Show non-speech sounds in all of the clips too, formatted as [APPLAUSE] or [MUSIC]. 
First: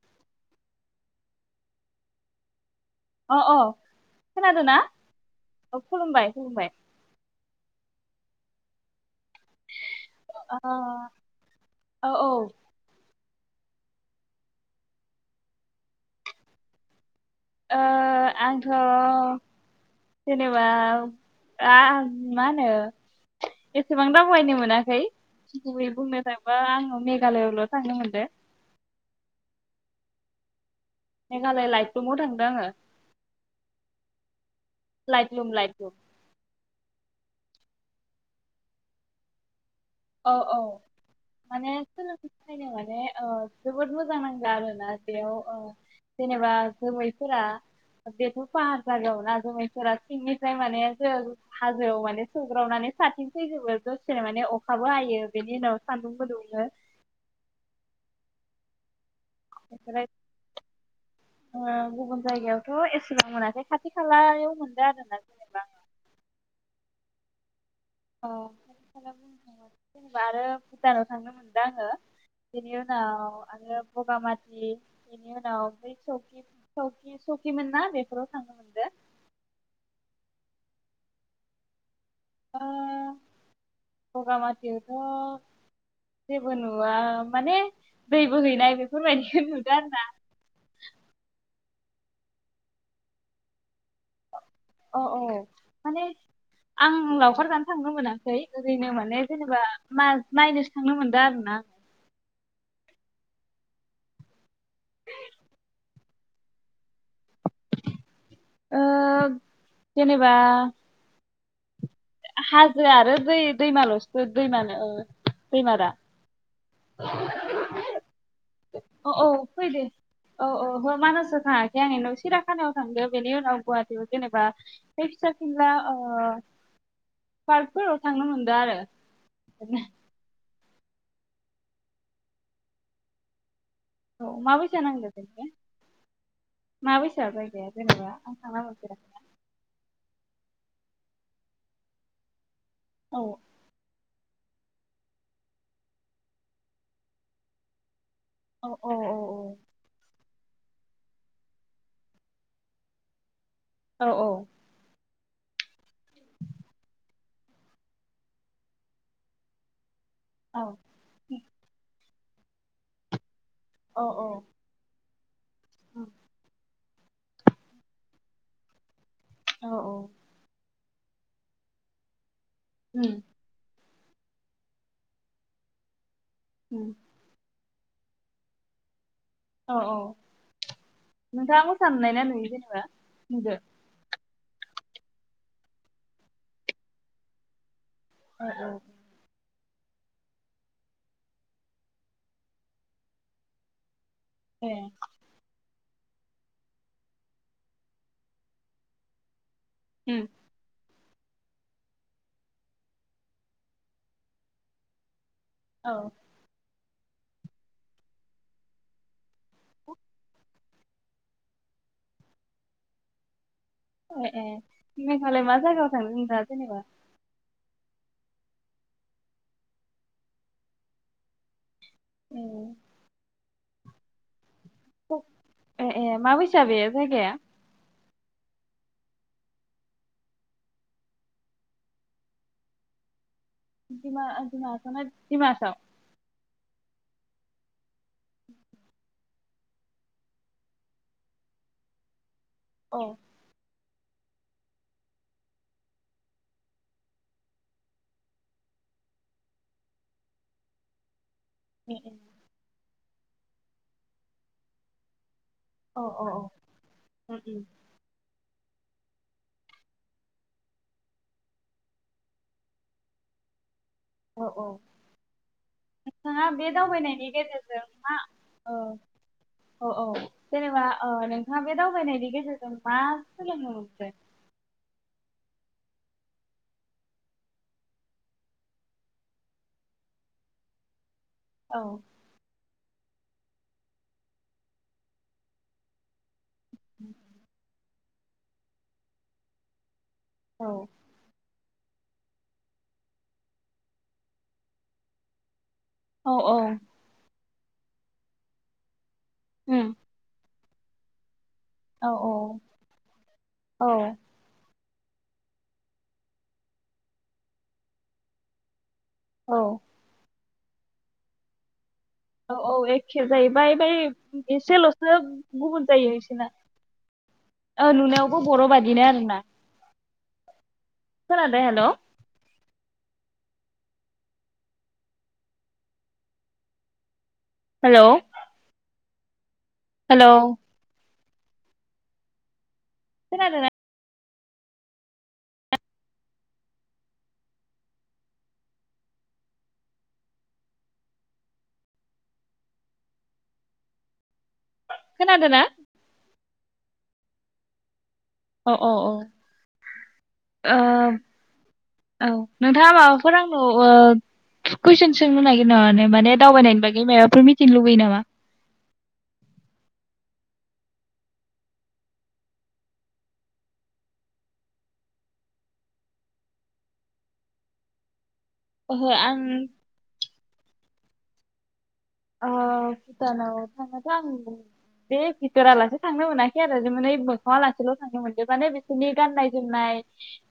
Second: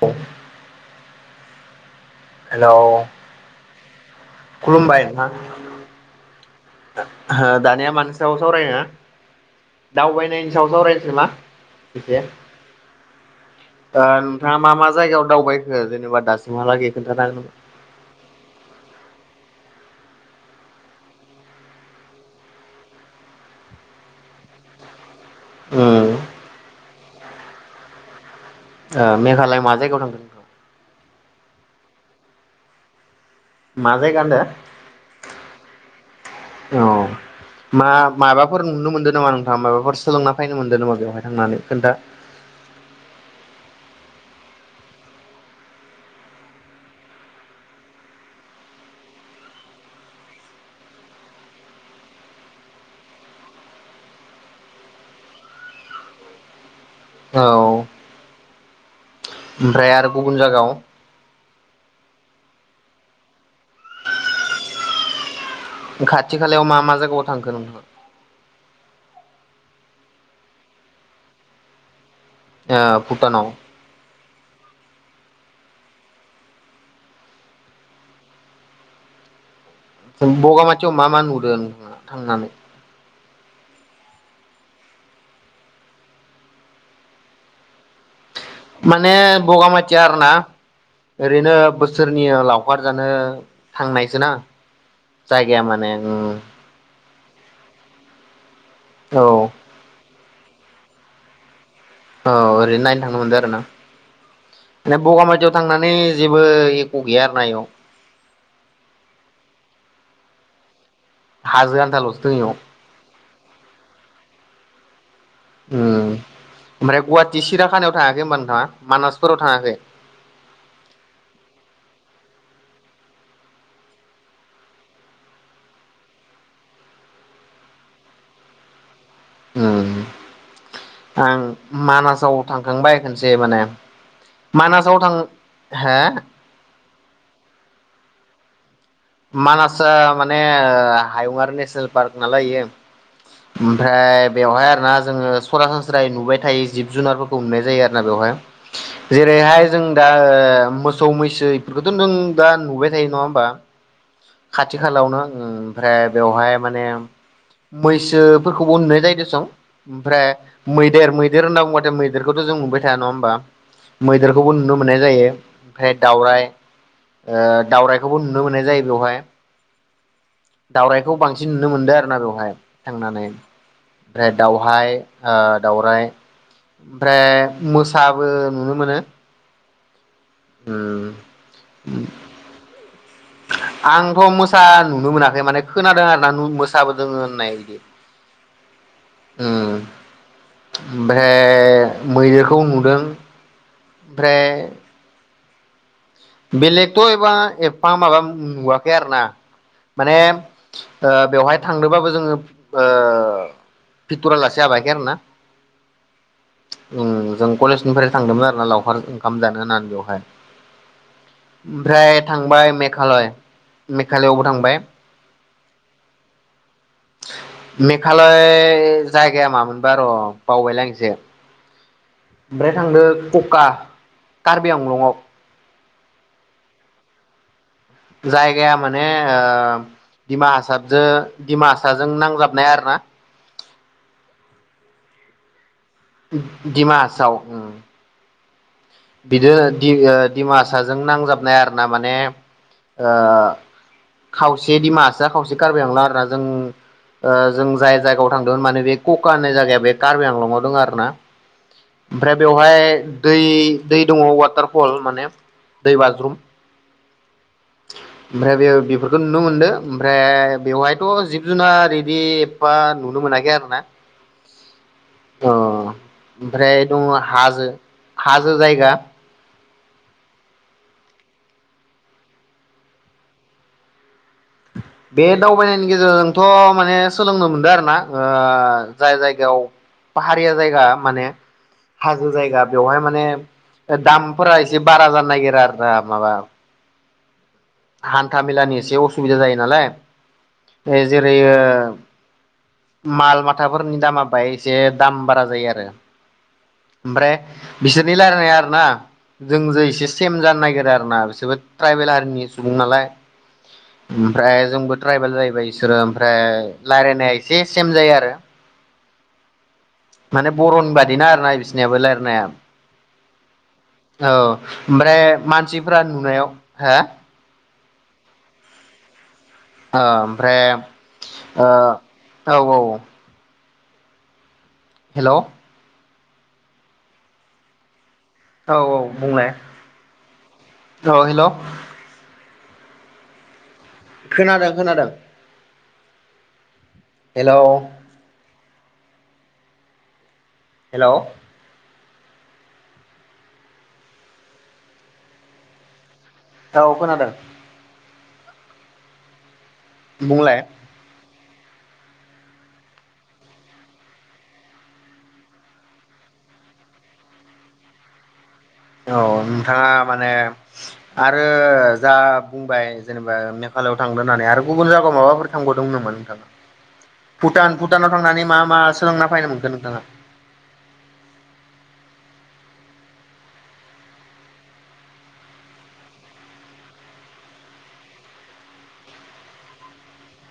औ [UNINTELLIGIBLE] हेलौ अ खोनादोंना खुलुमबाय नोंथां औ खुलुमबाय खुलुमबाय ओ ओ दानिया मानि साया सायाव सावरायनो दावबायनायनि ओ सायाव सावरायनसै नामा औ एसे ओ ओ नोंथाङा मा मा जायगायाव दावबायखो जेनेबा दासिमहालागै खो ओ आंथ जेनेबा आं मा होनो एसेबां दावबायनो मोनाखै गुबैयै हागोन बुंनो थांबा आंनाव गालायावल थांनो मोनदो ओ मेघालय मा जायगायाव थांदो मेघालय लाइटलुमाव थांदों आङो मा जायगा होनदों लाइटलुम लाइटलुम औ मा माबाफोर नुनो मोनदों नामा नोंथाङा मा औ औ माने सोंलों नायनो माने जोबोद मोजां मोजां नांदो आरोना बेयाव ओ जेनेबा जोमैफोरा बेथ फाहार जागायाव ना जोमैफोरा सिंनिफ्राय माने जों हाजोआव माने सोग्रावनानै साथिं फैजोबो जसेनो माने अ अखाबो हायो बेनि उनाव सान्दुंबो दुङो औ ओमफ्राय आरो गुबुन जायगायाव ओ गुबुन जायगायावथ एसेबां मोनाखै खाथि खालायाव मोनदो आरोना जेनेबा खाथि खालायाव मा मा जायगायाव थांखो नोंथाङा [UNINTELLIGIBLE] भुटानाव थांनो मोनदों आङो बिनि उनाव भुटानाव आरो बगामाति बे-बेनि उनाव बे सकि-सकि-सकिमोन ना बेफोराव थांनो मोनदो बगामातिआव मा मा नुदों नोंथाङा थांनानै ओ बगामाथियावथ जेबो नुवा माने दै बोहैनाय माने बेफोरबायदिखौ नुदों बगामाथिया आरो ना ओरैनो बोसोरनि लावखार जानो थांनायसो ना औ औ जायगाया माने ओ खार जानो थांनो मोनाखै ओरैनो माने जेनेबा औ मा नायनोसो थांनो मोनदो आरो ना औ ओरैनो नायनो थांनो मोनदों आरो ना ना बगामथियाव थांनानै जेबो एख गैया आरो ना एआव ओ जेनेबा हाजो आन थालसो दों इयाव हाजो आरो दै दैमालसो दैमा नो ओ फैमारा उम ओमफ्राय गुवाहाटि सिराखानाव थाङाखै होनोमबा नोंथाङा औ मानासफोराव औ थाङाखै फैदो औ औ मानासाव [UNINTELLIGIBLE] सिराखानायाव थांदो बेनि उनाव गुवाहाटीयाव जेनेबा बे फिसा फिनला ओ पार्कफोराव थांनो मोनदो आरो ओम आं मानासाव थांखांबाय खनसे माने औ माबैसा मानासाव थां हे मा बायसा जायगाया जेनेबा आं थांना मोनफेराखै मानासआ माने हायुङारि नेसनेल पार्क नालाय इयो औ ओमफ्राय बेवहाय आरोना जोङो सरासनस्रायै नुबायथायै जिब जुनारफोरखौ नुनाय जायो आरो जोंना औ औ बेवहाय जेरैहाय जों दा ओ मोसौ मैसो बेफोरखौथ नों दा नुबाय थायो नङा होमबा औ खाथि खालायावनो आं उम ओमफ्राय बेवहाय माने मैसोफोरखौबो नुनाय जायो दसं ओमफ्राय औ मैदेर मैदेर होनना बुंबाथाय मै मैदेरखौथ जों नुबाय थाया नङा होनबा औ मैदेरखौबो नुनो मोननाय जायो आमफ्राय दावराय ओ दावरायखौबो नुनो मोननाय जायो बेवहाय औ औ दावरायखौ बांसिन नुनो मोनदो आरो ना बेवहाय उम थांनानै फ्राय दावहाय ओ दाउराय उम ओमफ्राय मोसाबो नुनो मोनो औ औ उम नोंथाङा मोसा नुनाय ना नुयै जेनेबा नुदो आंथ' मोसा नुनो मोनाखै माने खोनादों आरोना उम मोसाबो दोङो होननाय बिदि औ औ ओम ओमफ्राय मैदेरखौ नुदों ओमफ्राय ए बेलेगथ एबा एबफा माबा नुवाखै आरोना माने उम ओ बेवहाय थांदोबाबो जोङो ओ भिथरालासि हाबाखै आरो ना औ ओम जों कलेजनिफ्राय थांदोंमोन आरो ना लावखार ओख खामजानो होननानै बेवहाय ओमफ्राय थांबाय मेघालय ए ए मेघालयआवबो थांबाय मेघालय मा जायगायाव थांदों नोंथाङा जेनेबा मेघालय जायगाया मामोनबा र बावबायलां एसे ओमफ्राय थांदो कका कार्बि ए आंलंआव ए ए माबैसा बे जायगाया जायगाया माने ओ दिमाहासाबजो दिमाहासाजो नांजाबनाय आरो ना दिमा-दिमाहासाना दिमाहासाव दिमाहासाव ओम बिदिनो दि ओ दिमासाजों नांजाबनाय आरो ना माने औ ओ खावसे दिमाहासा खावसे कार्बि आंलं आर ना जों ओ जों जाय जायगायाव थांदोंमोन माने बे कका होननाय जायगाया बे कार्बि आंलंआव दङो आरो ना ए ए ओमफ्राय बेवहाय दै दै दङ वाटारफल माने दै अ अ बाज्रुम अ उ उम ओमफ्राय बेयो बेफोरखौ नुनो मोनदो ओमफ्राय बेवहायथ जिब जुनार इदि एफफा नुनो मोनाखै आरो ना औ औ नोंथाङा बे ओमफ्राय दङ दावबायनायनि हाजो गेजेरजों मा हाजो औ जायगा औ औ जेनेबा ओ नोंथाङा बे दावबायनायनि गेजेरजों मा सोलोंनो मोनखो बे दावबायनायनि गेजेरजोंथ माने सोलोंनो मोनदो आरो ना ओ जाय जायगायाव पाहारिया जायगा माने औ हाजो जायगा बेवहाय माने ओ दामफोरा एसे बारा जानो नागिरो आरो ना माबा [INAUDIBLE] हान्था मेलानि एसे असुबिदा जायो नालाय औ ए जेरै ओ माल माथाफोरनि दामा बाहाय एसे दाम बारा जायो आरो औ औ ओमफ्राय बिसोरनि लायरायनाया आरो ना जोंजो उम एसे सेम जानो नायगेर आरोना बिसोबो औ ट्राइबेल हारिनि सु सुबुं नालाय औ ओमफ्राय जोंबो ट्राइबेल जाहैबाय इसोरो ओमफ्राय रायलायनाया एसे सेम जायो आरो औ माने बर'नि बादिना आर ना बिसिनियाबो रायलायनाय औ औ एखे जाहैबाय बै औ एसेलसो ओमफ्राय गुबुन मानसिफोरा जायो नुनायाव बिसना हो ओ नुनायावबो बर बादिनो आरो ना औ ओमफ्राय ओ हेल' औ औ हेल हेल औ औ बुंनाय हेलौ औ हेल खोनादोंना खोनादों खोनादों हेल हेल खोनादोंना औ खोनादों अ अ औ ओ बुंलाय औ नोंथाङा माबाफोर आंनाव ओ कुइसन सोंनो नागिर नामा माने दावबायनायनि बागै माबाफोर मिथिनो लुगैयो नामा औ नोंथाङा माने आरो जा बुंबाय जेनेबा मेघालयाव थांदो होननानै आरो गुबुन जायगायाव माबाफोर थांबावदोंमोन नामा नोंथाङा भुटान भुटानाव थांनानै मा मा ओहो सोलोंना आं फायनो मोनगोन नोंथाङा अ भुटानाव थांनाथ आं बे भिथरालासे थांनो मोनाखै आरो जे माने मोखांआ लासेल थांनो मोनद माने बिसोरनि गाननाय जोमनाय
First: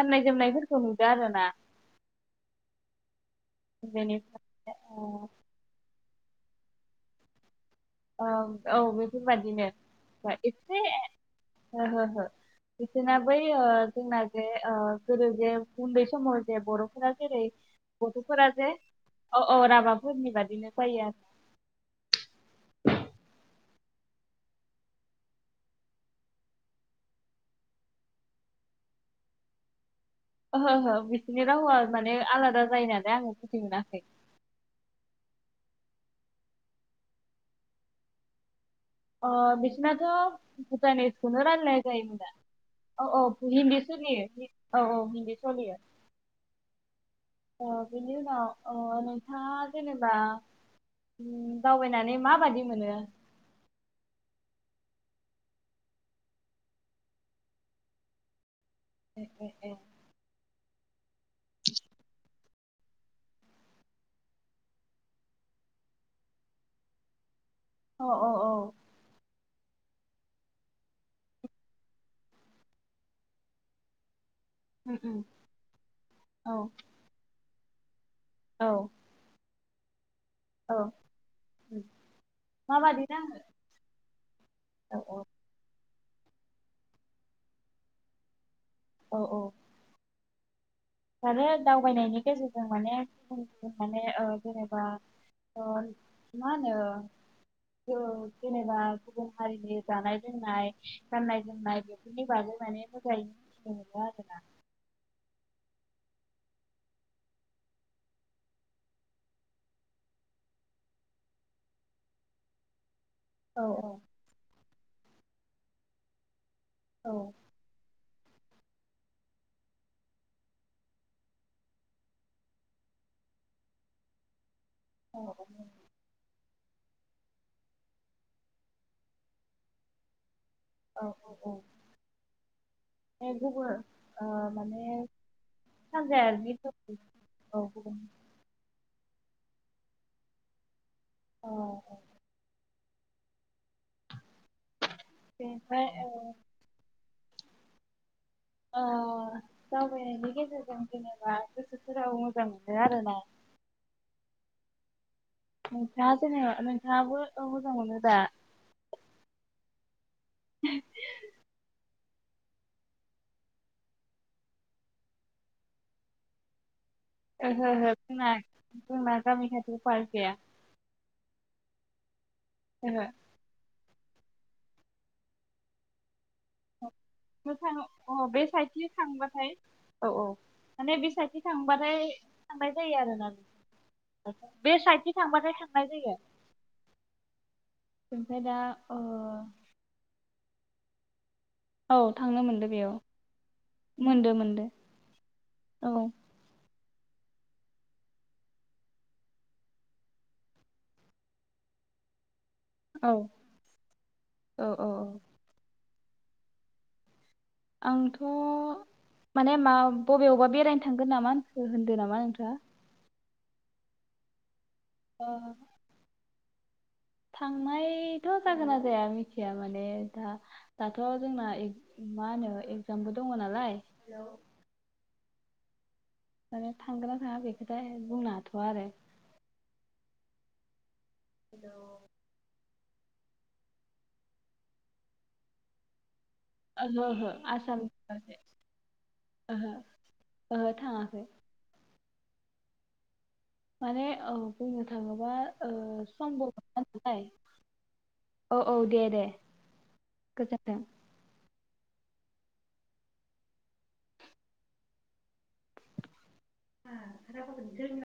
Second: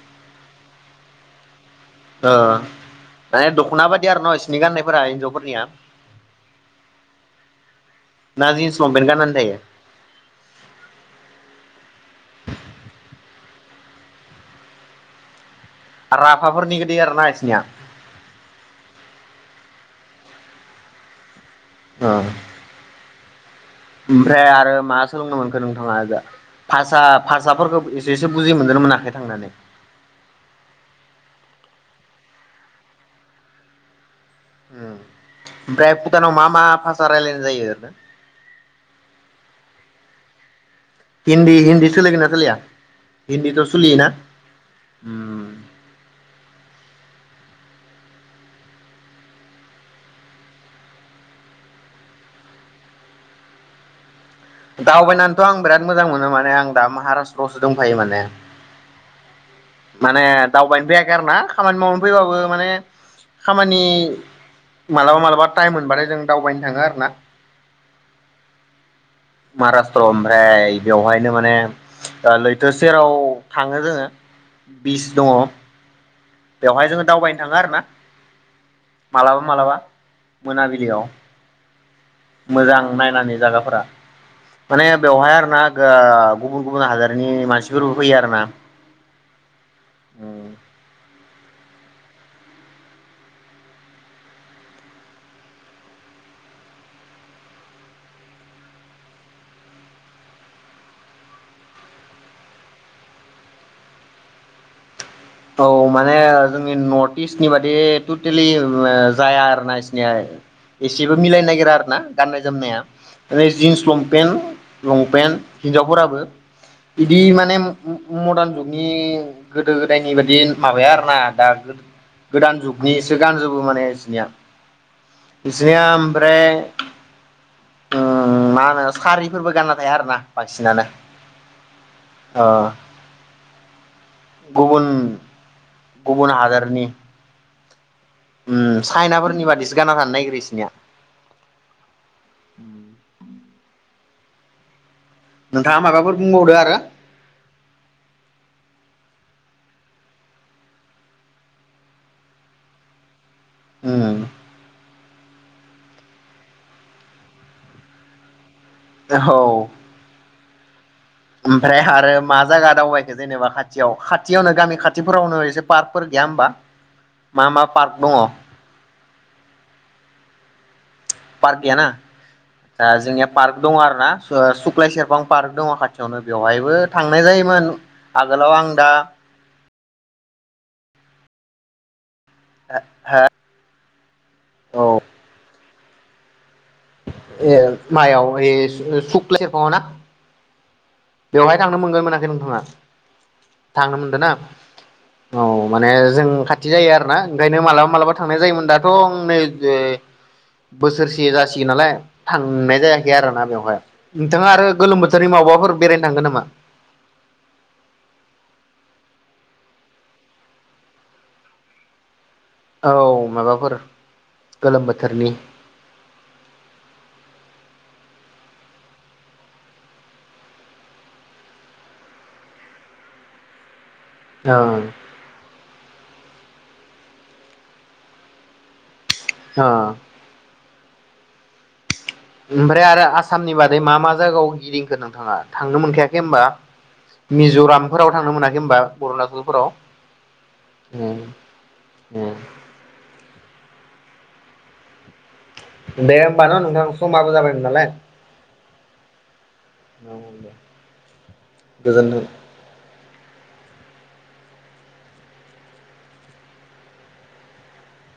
गाननाय जोमनायफोरखौ नुदो आरो ना ओ माने दखना बायदि आरो न बेनिफ्राय इसोरनि गाननायफोरा ओ हिनजावफोरनिया ना ओं जिन्स औ लंपेन्ट गाननानै थायो बेफोरबादिनो एतसे ओहो ओहो बिसोरना बै ओ जोंंना जे ओ गोदो जे उन्दै समाव जे राफाफोरनि गोदै बरफोरा आरोना जेरै बिसोरनिया गथफोरा जे अ राभाफोरनि बादिनो जायो आरो ओ ओमफ्राय आरो मा सोलोंनो मोनखो नोंथाङा इजा भासा भासाफोरखौ एसेसो बुजि मोनदोंना मोनाखै थांनानै ओहो ओहो बिसोरनि रावआ माने आलादा जायो नालाय आङो बुजि मोनाखै ओम ओमफ्राय भुटानाव मा मा भाषा रायलायनाय जायो ओरैनो अ बिसनाथ भुटानिसखौनो हिन्दी रायलायनाय हिन्दी जायोमोन सोलिगोन ना दा सोलिया औ औ हिन्दीथ' हिन्दी सोलियोना सोलियो औ औ हिन्दी उम सलियो अ बेनि उनाव अ नोंथाङा जेनेबा उम दावबायनानै माबादि मोनो दावबायनानैथ आं बिराद मोजां मोनो माने आं दा महाराष्ट्रआवसो दंफायो माने [UNINTELLIGIBLE] माने दावबायनो फैयाखै आरो ना खामानि मावनो फैबाबो माने खामानि मालाबा मालाबा टाइम मोनबाथाय जों दावबायनो थाङो आरो ना अ अ औ महाराष्ट्र ओमफ्राय बेवहायनो माने ओ लैथो सेराव थाङो जोङो उम बिस उम दङ औ बेवहाय जोङो दावबाय [UNINTELLIGIBLE] आरो ना औ मालाबा मालाबा औ मोनाबिलियाव उम मोजां माबादि नायनानै नाङो जागाफोरा माने औ औ बेवहाय आरोना ओ गुबुन गुबुन हादोरनि मानसिफोरबो फैयो आरो ना औ औ ओम आरो दावबायनायनि गेजेरजों माने गुबुन गुबुन माने ओ जेनेबा ओ मा होनो जेनेबा गुबुन हारिनि जानाय लोंनाय गाननाय जोमनाय बेफोरनि बागै माने मोजाङैनो मिथिनो मोनो आरोना औ माने जोंनि नर्थ इस्टनि बादि टटेलि ओ जाया आरोना इसिनिया एसेबो मिलायनो नागिरा आरो ना गाननाय जोमनाया [UNINTELLIGIBLE] औ जिन्स औ लमपेन लंपेन हिनजावफोराबो बिदि माने [UNINTELLIGIBLE] मदार्न जुगनि गोदो गोदायनि बायदि माबाया आरोना दा गो-गोदान जुगनिसो गानजोबो माने इसिनिया औ बिसिनिया ओमफ्राय ओ मा होनो सारिफोरबो गानना थाया आरो ना औ औ औ [UNINTELLIGIBLE] गुबन सानजायारिनि [UNINTELLIGIBLE] औ गुबुन चाइनाफोरनि बादिसो गानना थानो नागिरो इसिनिया अ अ नोंथाङा बेनिफ्राय ओ माबाफोर बुंबावदो आरो ओ दावबायनायनि गेजेरजों जेनेबा गोसोफोराबो मोजां मोनो आरोना ओम नोंथाङा जेनेबा नोंथाङाबो ओ मोजां मोनो दा औ [UNINTELLIGIBLE] ओमफ्राय आरो मा जायगा दावबायखो जेनेबा खाथियाव खाथियावनो गामि खाथिफोरावनो एसे पार्कफोर गैया होमबा मा ओहो मा ओहो पार्क दङ जोंना जोंना गामि खाथियाव पार्क गैया पार्क गैया ना ओ ओहो जोंनिया पार्क दङ आरो ना ओ सुख्लाय सेरफां पार्क दङ खाथियावनो बेवहायबो थांनाय मोखां जायोमोन अ बे आगोलाव आं साइडखि दा थांबाथाय औ औ माने बे साइदथि थांबाथाय थांनाय जायो आरोना बे साइदथि थांबाथाय थां नाय जायो ए मायाव ओमफ्राय ओइ दा ओ सुख्लाय सेरफाङाव ना बेवहाय थांनो मोनगोन ना औ मोनाखै थांनो नोंथाङा मोनदो बेयाव थांनो मोनदों ना मोनदो मोनदो औ माने औ जों खाथि जायो आरो ना ओंखायनो मालाबा मालाबा थांनाय जायोमोन दाथ ओ नै ए बोसोरसे जासिगोन नालाय थांनाय जायाखै औ आरोना बेवहाय नोंथाङा आरो औ गोलोम औ बोथोरनि मावबाफोर बेरायनो थांगोन नामा आंथ माने मा बबेयावबा बेरायनो थांगोन नामा आ होनदो नामा नोंथाङा औ माबाफोर गोलोम बोथोरनि ओ थांनायथ जागोन ना जाया मिथिया माने दा दाथ जोंना एग मा होनो एगजामबो दङ नालाय ओं माने थांगोन ना थाङा बेखौथाय बुंनो हाथआ आरो अ हेलौ ओमफ्राय आरो आसामनि बादै मा मा जायगायाव गिदिंखो नोंथाङा थांनो मोनखायाखै होनबा ओहो ओहो आसामनि मिजरामफोराव थांनो फारसे मोनाखै होनबा अरुणचलफोराव ओहो ओहो ओम थाङाखै उम माने औ बुंनो थाङोबा ओ दे होमबा समबो ना मोना नोंथां नालाय समाबो जाबायमोन नालाय औ औ दे दे अ दे गोजोन्थों। गोजोनथों आ खाराबाथाय बिदि जायो ना